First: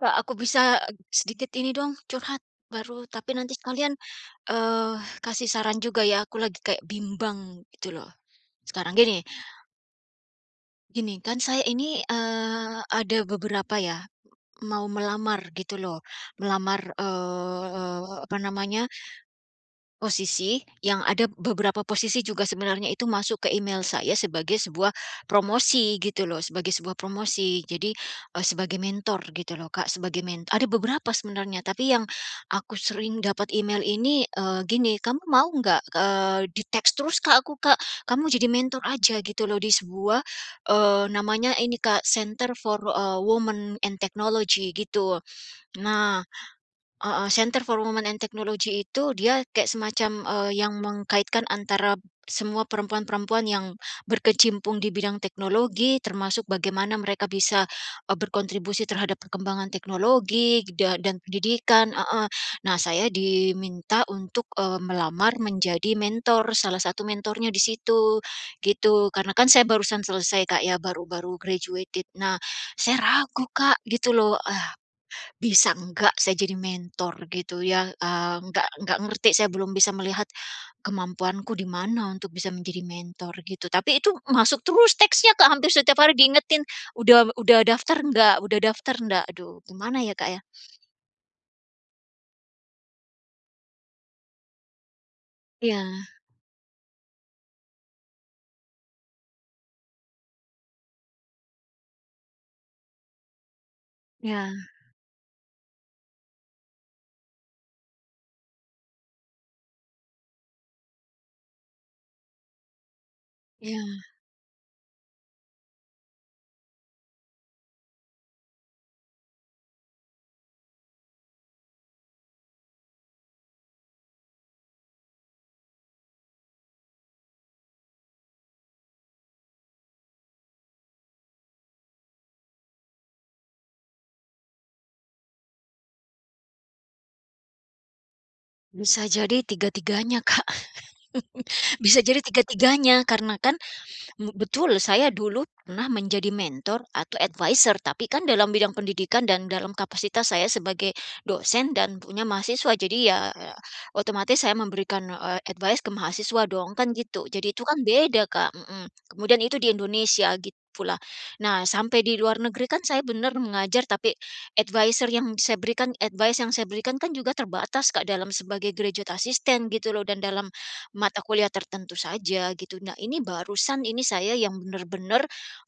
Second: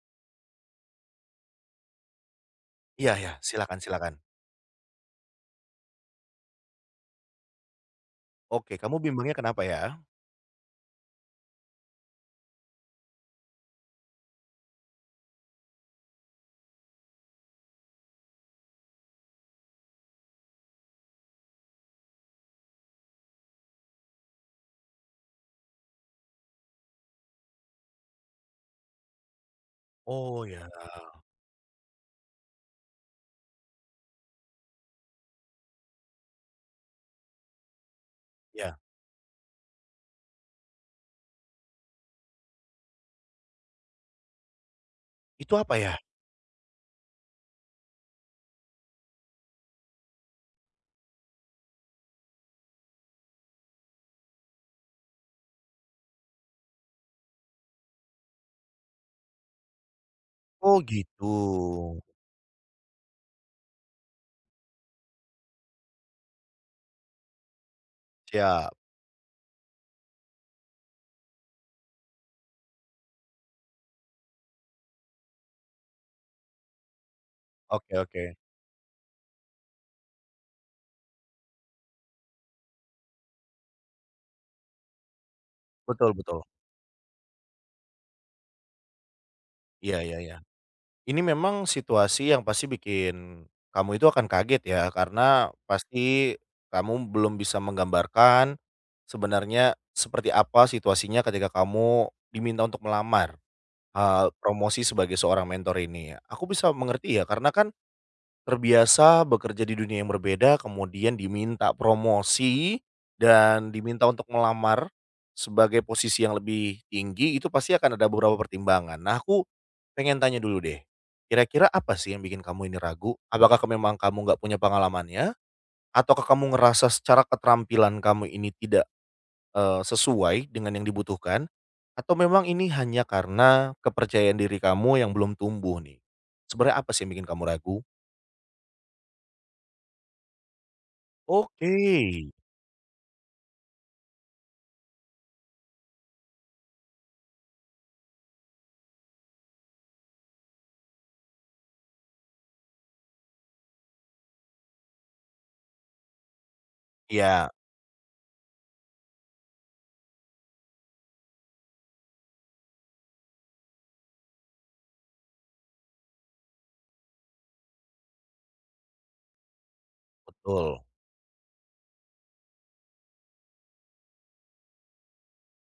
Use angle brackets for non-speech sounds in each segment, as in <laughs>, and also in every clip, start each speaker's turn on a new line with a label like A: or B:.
A: Kak, aku bisa sedikit ini dong curhat baru
B: Iya
A: tapi
B: ya,
A: nanti
B: silakan
A: sekalian,
B: silakan.
A: eee, kasih saran juga ya aku lagi kayak bimbang gitu loh
B: Oke,
A: sekarang.
B: kamu
A: Gini
B: bimbangnya kenapa ya?
A: gini kan saya ini, ada beberapa ya mau melamar gitu loh melamar, apa namanya, posisi, yang ada beberapa posisi juga sebenarnya itu masuk ke email saya sebagai sebuah promosi gitu loh, sebagai sebuah promosi. Jadi, sebagai mentor gitu loh, Kak, sebagai
B: Oh
A: mentor ada
B: ya
A: beberapa sebenarnya, tapi yang aku sering dapat email ini, gini, "Kamu mau nggak," di teks terus, Kak, aku, Kak, "kamu jadi
B: ya.
A: mentor aja," gitu loh, di sebuah, namanya ini, Kak, Center for, Women and Technology gitu.
B: Itu apa ya?
A: Nah, heeh, Center for Women and Technology itu dia kayak semacam, yang mengkaitkan antara semua perempuan-perempuan yang berkecimpung di bidang teknologi, termasuk bagaimana mereka bisa, berkontribusi terhadap perkembangan teknologi
B: Oh
A: dan
B: gitu.
A: pendidikan, heeh. Nah, saya diminta untuk, melamar menjadi mentor, salah satu mentornya di situ,
B: Siap.
A: gitu. Karena kan saya barusan selesai Kak ya, baru-baru graduated. Nah, saya ragu Kak, gitu loh. Ah, bisa enggak saya jadi mentor gitu ya,
B: Oke oke.
A: enggak ngerti saya belum bisa melihat kemampuanku di mana untuk bisa menjadi mentor gitu, tapi itu masuk terus teksnya Kak, hampir setiap
B: Betul
A: hari
B: betul.
A: diingetin, "Udah daftar enggak? Udah daftar enggak?" Aduh
B: Iya
A: gimana ya
B: iya
A: Kak,
B: iya.
A: ya?
B: Ini memang situasi yang pasti bikin kamu itu akan kaget ya, karena
A: Iya
B: pasti kamu belum bisa menggambarkan sebenarnya seperti apa situasinya ketika kamu diminta untuk melamar,
A: iya
B: promosi sebagai seorang mentor ini. Aku bisa mengerti ya, karena kan terbiasa bekerja di dunia yang berbeda, kemudian diminta promosi dan
A: iya,
B: diminta untuk melamar sebagai posisi yang lebih tinggi, itu pasti akan ada beberapa pertimbangan. Nah, aku pengen tanya dulu deh, kira-kira apa sih yang bikin kamu ini ragu? Apakah ke memang kamu nggak punya pengalamannya? Ataukah kamu ngerasa secara keterampilan kamu ini tidak, sesuai dengan yang dibutuhkan? Atau memang ini hanya karena kepercayaan diri kamu yang belum tumbuh nih? Sebenarnya apa sih yang bikin kamu ragu?
A: bisa jadi tiga-tiganya Kak, <laughs>
B: Oke.
A: bisa jadi tiga-tiganya karena kan betul, saya dulu pernah menjadi mentor atau advisor, tapi kan dalam bidang pendidikan dan dalam kapasitas saya sebagai dosen dan punya mahasiswa. Jadi ya, otomatis saya memberikan, advice ke mahasiswa dong, kan gitu. Jadi
B: Iya,
A: itu kan beda, Kak, mhm. Kemudian itu di Indonesia gitu pula. Nah, sampai di luar negeri kan saya benar mengajar, tapi advisor yang saya berikan advice yang saya berikan kan juga terbatas, Kak, dalam sebagai graduate assistant gitu loh dan dalam
B: betul.
A: mata kuliah tertentu saja gitu. Nah ini barusan ini saya yang benar-benar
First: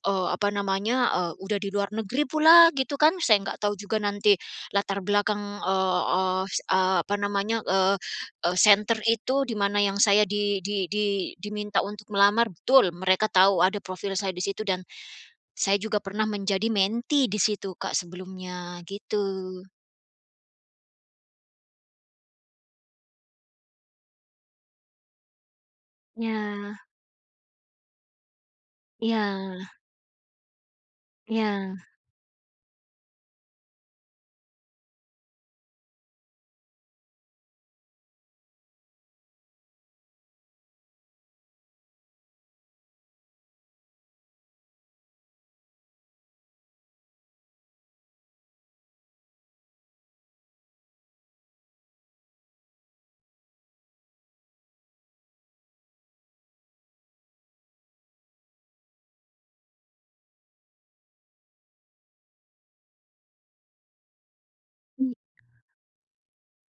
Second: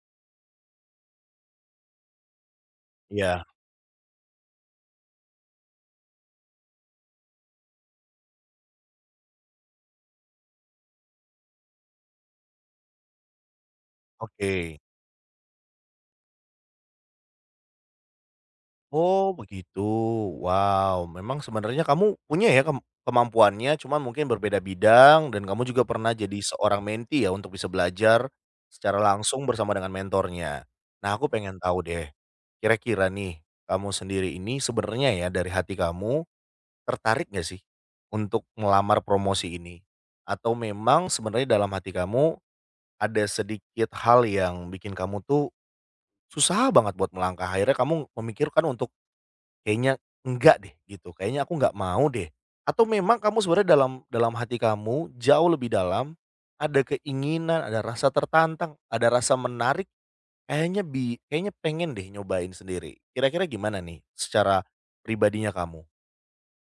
A: apa namanya, udah di luar negeri pula gitu kan, saya
B: Iya,
A: nggak tahu juga nanti latar belakang, eee eee, s eee, apa namanya, eee eee, center itu di mana yang saya di diminta untuk melamar, betul mereka tahu ada profil saya di situ
B: oke.
A: dan saya juga pernah menjadi menti di situ Kak sebelumnya, gitu.
B: Oh, begitu. Wow, memang sebenarnya kamu punya ya kemampuannya, cuman mungkin berbeda bidang dan kamu juga pernah jadi
A: Ya,
B: seorang menti ya untuk bisa belajar secara
A: ya,
B: langsung bersama dengan mentornya. Nah, aku pengen
A: ya.
B: tahu deh, kira-kira nih kamu sendiri ini sebenarnya ya dari hati kamu tertarik gak sih untuk melamar promosi ini? Atau memang sebenarnya dalam hati kamu ada sedikit hal yang bikin kamu tuh susah banget buat melangkah, akhirnya kamu memikirkan untuk, "Kayaknya enggak deh," gitu, "kayaknya aku nggak mau deh." Atau memang kamu sebenarnya dalam dalam hati kamu, jauh lebih dalam, ada keinginan, ada rasa tertantang, ada rasa menarik, kayaknya pengen deh nyobain sendiri. Kira-kira gimana nih secara pribadinya kamu?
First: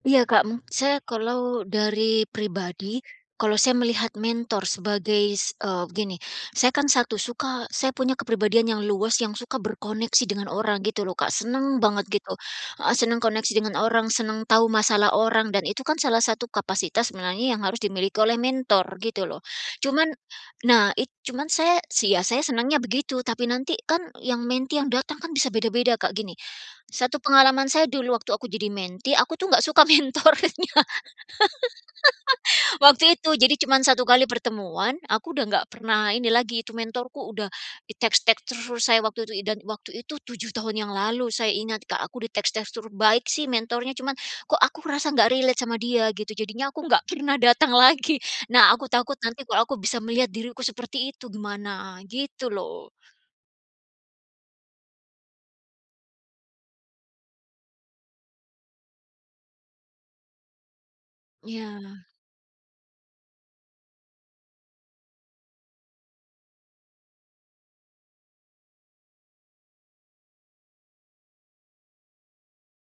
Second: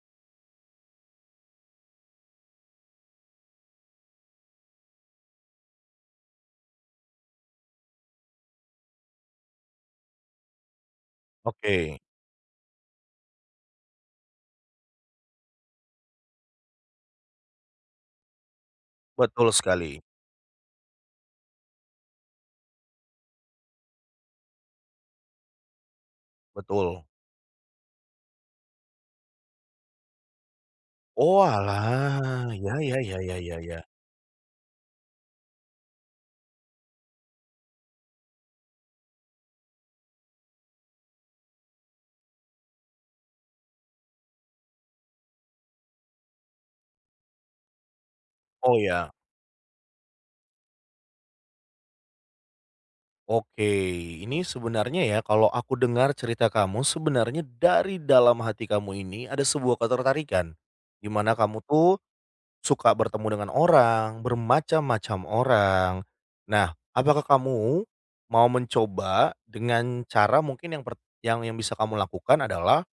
A: Iya Kak, mung saya kalau dari pribadi, kalau saya melihat mentor sebagai gini, saya kan satu suka saya punya kepribadian yang luas yang suka berkoneksi dengan orang gitu loh Kak, seneng
B: Oke,
A: banget gitu, heeh, seneng koneksi dengan orang, seneng tahu masalah orang dan itu kan salah satu kapasitas sebenarnya yang harus dimiliki oleh mentor gitu loh.
B: betul sekali,
A: Cuman nah cuman saya sih ya saya senangnya begitu, tapi nanti kan yang menti yang datang kan bisa beda-beda Kak, gini,
B: betul.
A: satu pengalaman saya dulu waktu aku jadi menti, aku tuh nggak suka <laughs> mentornya
B: Oalah, ya ya
A: waktu
B: ya
A: itu.
B: ya
A: Jadi
B: ya ya.
A: cuman satu kali pertemuan, aku udah nggak pernah ini lagi, itu mentorku udah diteks-teks terus saya waktu itu, dan waktu itu 7 tahun yang lalu saya ingat, Kak, aku diteks-teks terus. Baik sih mentornya, cuman kok aku ngerasa nggak relate sama dia gitu, jadinya aku nggak pernah datang lagi. Nah,
B: Oh,
A: aku
B: ya.
A: takut nanti kalau aku bisa melihat diriku seperti itu gimana, gitu loh.
B: Oke, ini sebenarnya ya kalau aku dengar cerita kamu sebenarnya dari dalam hati kamu ini ada sebuah ketertarikan, di mana kamu tuh
A: Ya,
B: suka bertemu dengan orang, bermacam-macam orang. Nah, apakah kamu mau mencoba dengan cara mungkin yang bisa kamu lakukan adalah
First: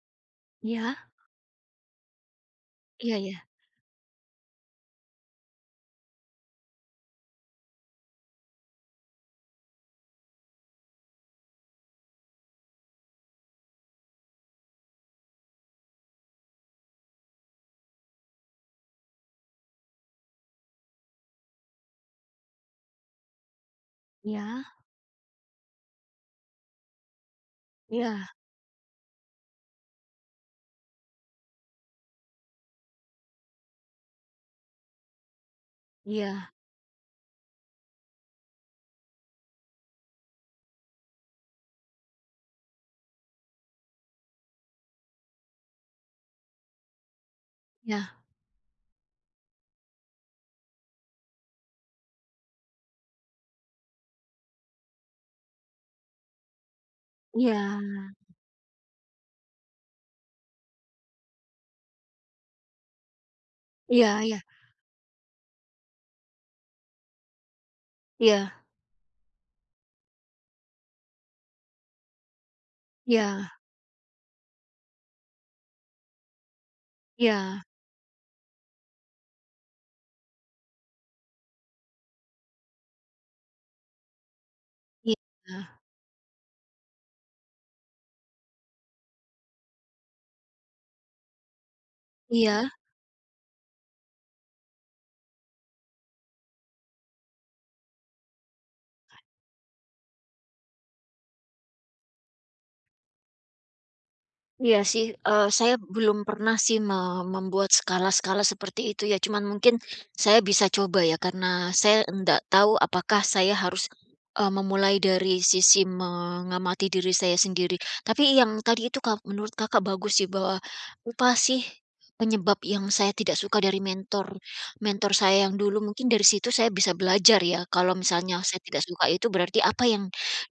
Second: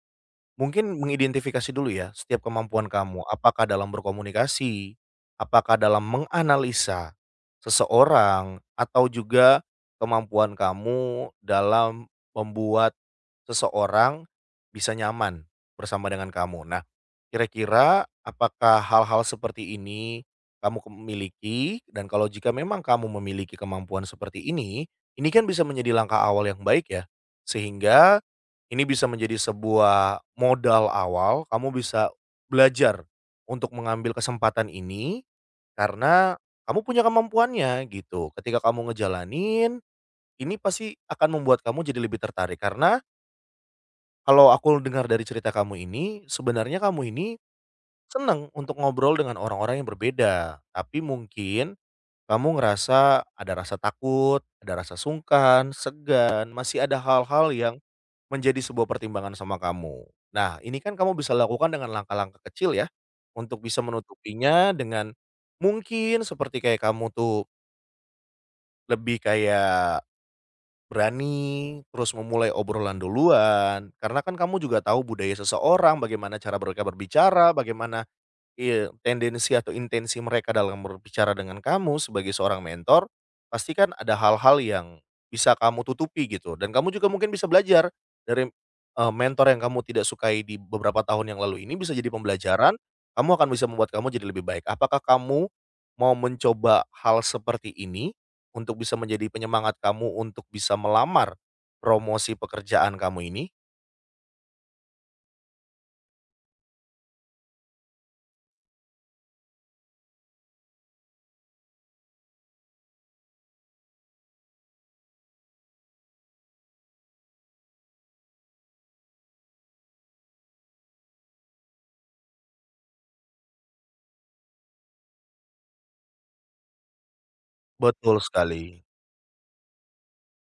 B: mungkin
A: ya,
B: mengidentifikasi dulu ya setiap kemampuan
A: ya,
B: kamu,
A: ya,
B: apakah dalam berkomunikasi, apakah dalam menganalisa seseorang, atau juga kemampuan kamu dalam membuat seseorang bisa nyaman bersama dengan kamu. Nah, kira-kira apakah hal-hal seperti ini kamu miliki? Dan kalau jika memang kamu memiliki kemampuan seperti
A: ya,
B: ini kan bisa menjadi langkah awal yang baik ya, sehingga
A: ya,
B: ini bisa menjadi sebuah modal awal, kamu bisa belajar untuk mengambil kesempatan ini, karena
A: ya,
B: kamu punya kemampuannya gitu. Ketika kamu ngejalanin, ini pasti akan membuat kamu jadi lebih tertarik karena kalau aku dengar dari cerita kamu ini, sebenarnya kamu ini
A: ya.
B: senang untuk ngobrol dengan orang-orang yang berbeda, tapi mungkin kamu ngerasa ada rasa takut, ada rasa sungkan, segan, masih ada hal-hal yang
A: Iya.
B: menjadi sebuah pertimbangan sama kamu. Nah, ini kan kamu bisa lakukan dengan langkah-langkah kecil ya, untuk bisa
A: Iya, iya,
B: menutupinya dengan mungkin seperti kayak kamu tuh
A: iya,
B: lebih kayak berani, terus memulai obrolan
A: iya,
B: duluan, karena kan kamu juga tahu budaya seseorang, bagaimana cara mereka berbicara,
A: iya,
B: bagaimana iya, tendensi atau intensi mereka dalam berbicara dengan kamu sebagai seorang mentor, pasti kan ada hal-hal yang
A: iya,
B: bisa
A: iya,
B: kamu tutupi gitu dan kamu juga mungkin bisa belajar dari, mentor yang kamu tidak sukai di beberapa tahun yang lalu ini bisa jadi
A: iya.
B: pembelajaran, kamu akan bisa membuat kamu jadi lebih baik. Apakah kamu mau mencoba hal seperti ini untuk bisa menjadi penyemangat kamu untuk bisa melamar promosi pekerjaan kamu ini?
A: Iya sih, saya belum pernah sih membuat skala-skala seperti itu ya, cuman mungkin saya bisa coba ya, karena saya enggak tahu apakah saya harus, memulai dari sisi mengamati diri saya sendiri. Tapi yang tadi itu Kak, menurut Kakak bagus sih, bahwa apa sih penyebab yang saya tidak suka dari mentor mentor saya yang dulu, mungkin dari situ saya bisa belajar ya, kalau
B: Betul
A: misalnya saya
B: sekali,
A: tidak suka itu berarti apa yang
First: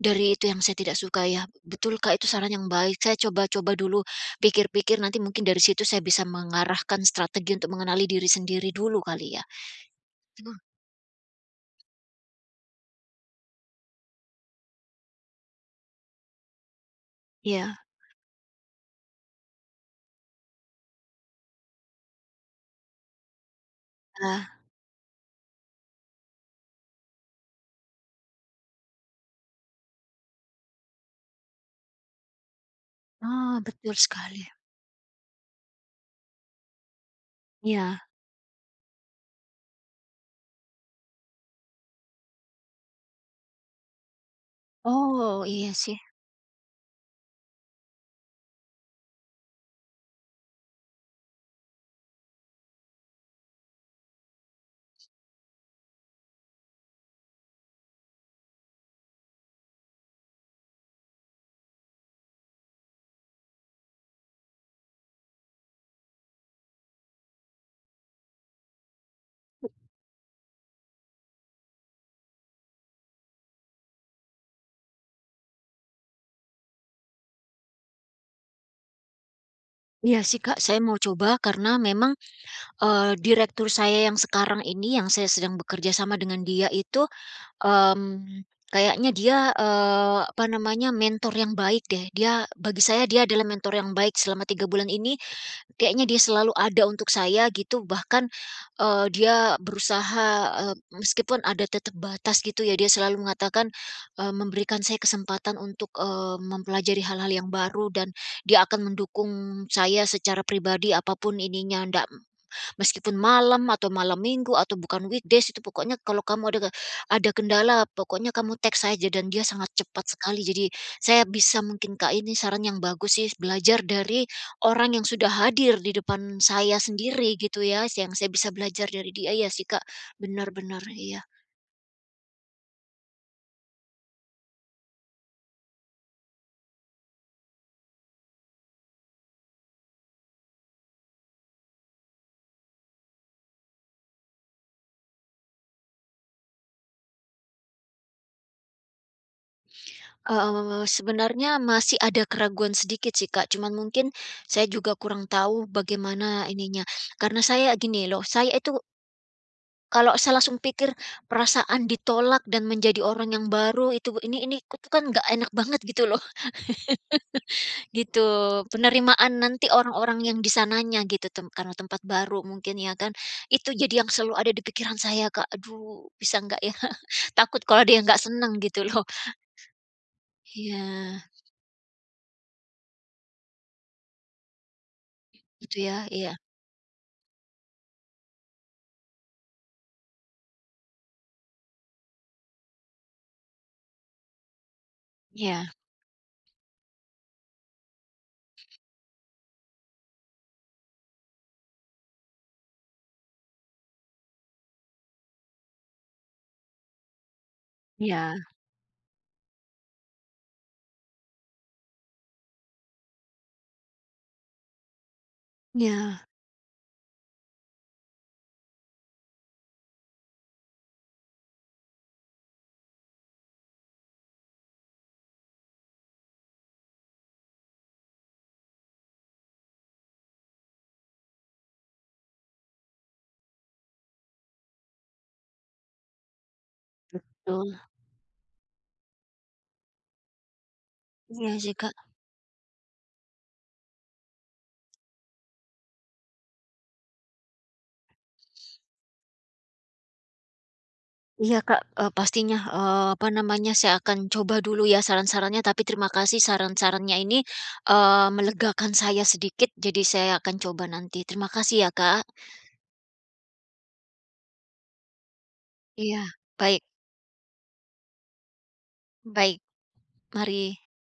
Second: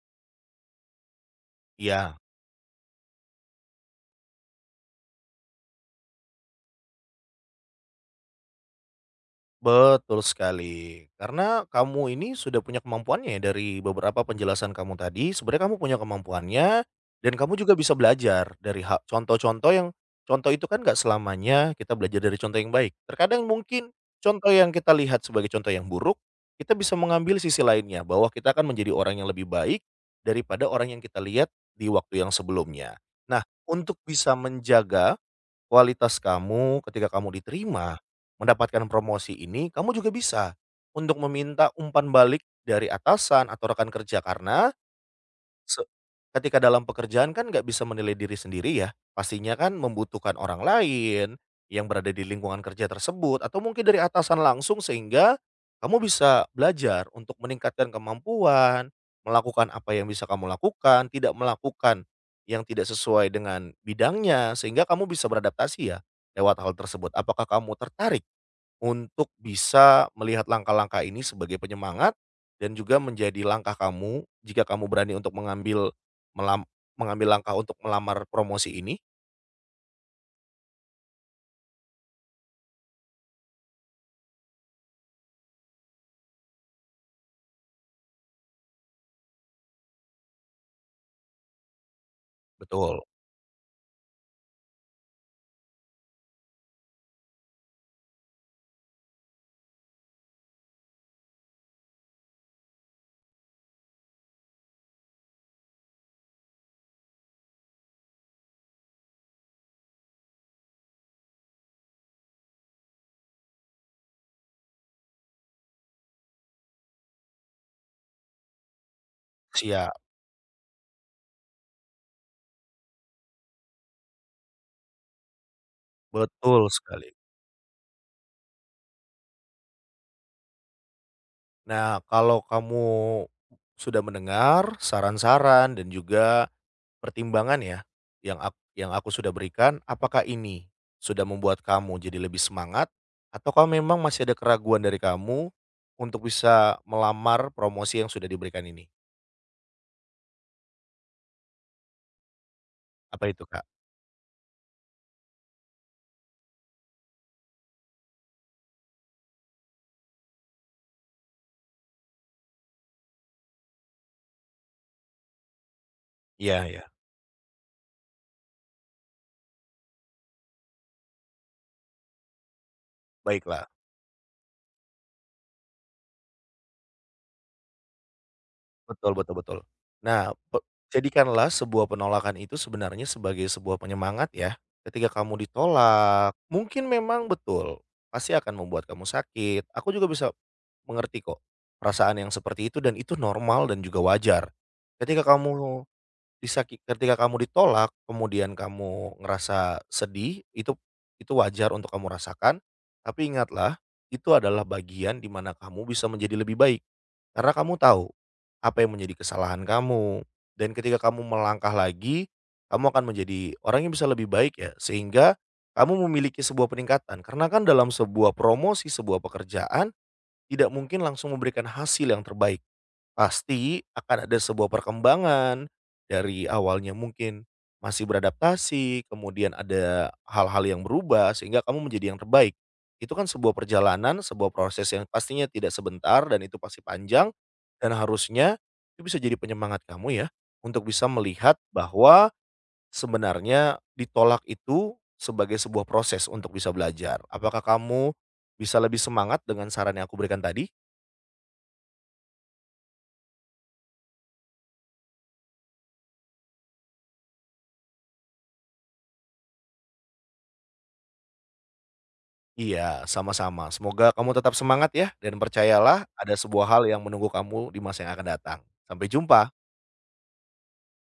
A: dari itu yang saya tidak suka ya. Betul Kak,
B: iya.
A: itu saran yang baik, saya coba-coba dulu. Pikir-pikir nanti mungkin dari situ saya bisa mengarahkan strategi untuk mengenali diri sendiri dulu kali ya?
B: Betul
A: Betul.
B: sekali, karena kamu ini sudah punya kemampuannya ya dari beberapa penjelasan kamu tadi, sebenarnya kamu punya kemampuannya dan kamu juga
A: Iya.
B: bisa belajar dari contoh-contoh yang contoh itu kan nggak selamanya kita belajar dari contoh yang baik. Terkadang mungkin contoh
A: Ah,
B: yang kita lihat sebagai contoh yang buruk, kita bisa mengambil sisi lainnya bahwa kita akan menjadi orang yang lebih baik daripada orang yang kita lihat di waktu yang sebelumnya. Nah,
A: oh, betul
B: untuk bisa
A: sekali.
B: menjaga kualitas kamu ketika kamu diterima,
A: Iya.
B: mendapatkan promosi ini, kamu juga bisa untuk meminta umpan balik dari atasan atau rekan kerja karena
A: Oh, iya
B: Se
A: sih.
B: ketika dalam pekerjaan kan nggak bisa menilai diri sendiri ya, pastinya kan membutuhkan orang lain yang berada di lingkungan kerja tersebut atau mungkin dari atasan langsung sehingga kamu bisa belajar untuk meningkatkan kemampuan, melakukan apa yang bisa kamu lakukan, tidak melakukan yang tidak sesuai dengan bidangnya sehingga kamu bisa beradaptasi ya lewat hal tersebut. Apakah kamu tertarik untuk bisa melihat langkah-langkah ini sebagai penyemangat dan juga menjadi langkah kamu jika kamu berani untuk mengambil melam mengambil langkah untuk melamar promosi ini,
A: Iya sih Kak, saya mau coba karena memang, direktur saya yang sekarang ini yang saya sedang bekerja sama dengan dia itu, mmm, kayaknya dia, apa namanya, mentor yang baik deh. Dia bagi
B: betul.
A: saya dia adalah mentor yang baik selama 3 bulan ini. Kayaknya dia selalu ada untuk saya gitu, bahkan, dia berusaha, eee, meskipun ada tetap batas gitu ya, dia selalu mengatakan, memberikan saya kesempatan untuk, mempelajari hal-hal yang baru dan dia akan mendukung saya secara pribadi, apapun ininya, ndak. Meskipun malam atau malam minggu atau bukan weekdays itu pokoknya kalau kamu ada kendala pokoknya kamu teks saja dan dia sangat
B: Siap,
A: cepat sekali. Jadi saya bisa mungkin Kak ini saran yang bagus sih belajar dari orang yang sudah hadir di depan
B: betul
A: saya
B: sekali.
A: sendiri gitu ya. Yang saya bisa belajar dari dia ya sih Kak. Benar-benar iya.
B: Nah, kalau kamu sudah mendengar saran-saran dan juga pertimbangan ya, yang aku sudah berikan, apakah ini sudah membuat kamu jadi lebih semangat, ataukah memang masih ada keraguan dari kamu untuk bisa melamar promosi yang sudah diberikan ini?
A: Eh, sebenarnya masih ada keraguan sedikit
B: Apa
A: sih
B: itu,
A: Kak.
B: Kak?
A: Cuman mungkin saya juga kurang tahu bagaimana ininya. Karena saya gini loh, saya itu kalau saya langsung pikir perasaan ditolak dan menjadi orang yang baru itu ini itu kan nggak enak banget gitu loh,
B: Iya ya
A: <laughs> gitu. Penerimaan nanti orang-orang yang di sananya gitu tem karena tempat baru mungkin ya kan, itu
B: baiklah.
A: jadi yang selalu ada di pikiran saya Kak, aduh bisa nggak ya? <laughs> Takut kalau dia nggak seneng gitu loh.
B: Betul betul betul. Nah,
A: Iya,
B: jadikanlah sebuah penolakan itu sebenarnya sebagai sebuah penyemangat ya. Ketika kamu
A: gitu ya, iya.
B: ditolak, mungkin memang betul, pasti akan membuat kamu sakit. Aku juga bisa mengerti kok perasaan yang seperti itu dan itu normal dan juga wajar. Ketika
A: Iya
B: kamu disakit, ketika kamu ditolak, kemudian kamu ngerasa sedih, itu wajar untuk kamu rasakan, tapi ingatlah, itu adalah bagian di mana kamu bisa menjadi lebih baik. Karena kamu tahu,
A: iya
B: apa yang menjadi kesalahan kamu, dan ketika kamu melangkah lagi, kamu akan menjadi orang yang bisa lebih baik ya, sehingga kamu
A: iya,
B: memiliki sebuah peningkatan. Karena kan dalam sebuah promosi, sebuah pekerjaan, tidak mungkin langsung memberikan hasil yang terbaik. Pasti akan ada sebuah perkembangan, dari awalnya mungkin masih beradaptasi, kemudian ada hal-hal yang berubah sehingga kamu menjadi yang terbaik. Itu kan sebuah perjalanan, sebuah proses yang pastinya tidak sebentar dan itu pasti panjang,
A: betul.
B: dan harusnya itu bisa jadi penyemangat kamu ya, untuk bisa
A: Iya
B: melihat
A: sih Kak.
B: bahwa sebenarnya ditolak itu sebagai sebuah proses untuk bisa belajar. Apakah kamu bisa lebih semangat dengan saran yang aku berikan tadi?
A: Iya Kak, pastinya, apa namanya, saya akan coba dulu ya saran-sarannya, tapi terima kasih saran-sarannya ini, melegakan saya sedikit, jadi saya akan coba nanti. Terima kasih ya Kak.
B: Iya, sama-sama. Semoga kamu tetap semangat ya, dan percayalah
A: Iya,
B: ada sebuah
A: baik,
B: hal yang menunggu kamu di masa yang akan datang. Sampai
A: baik,
B: jumpa.
A: mari.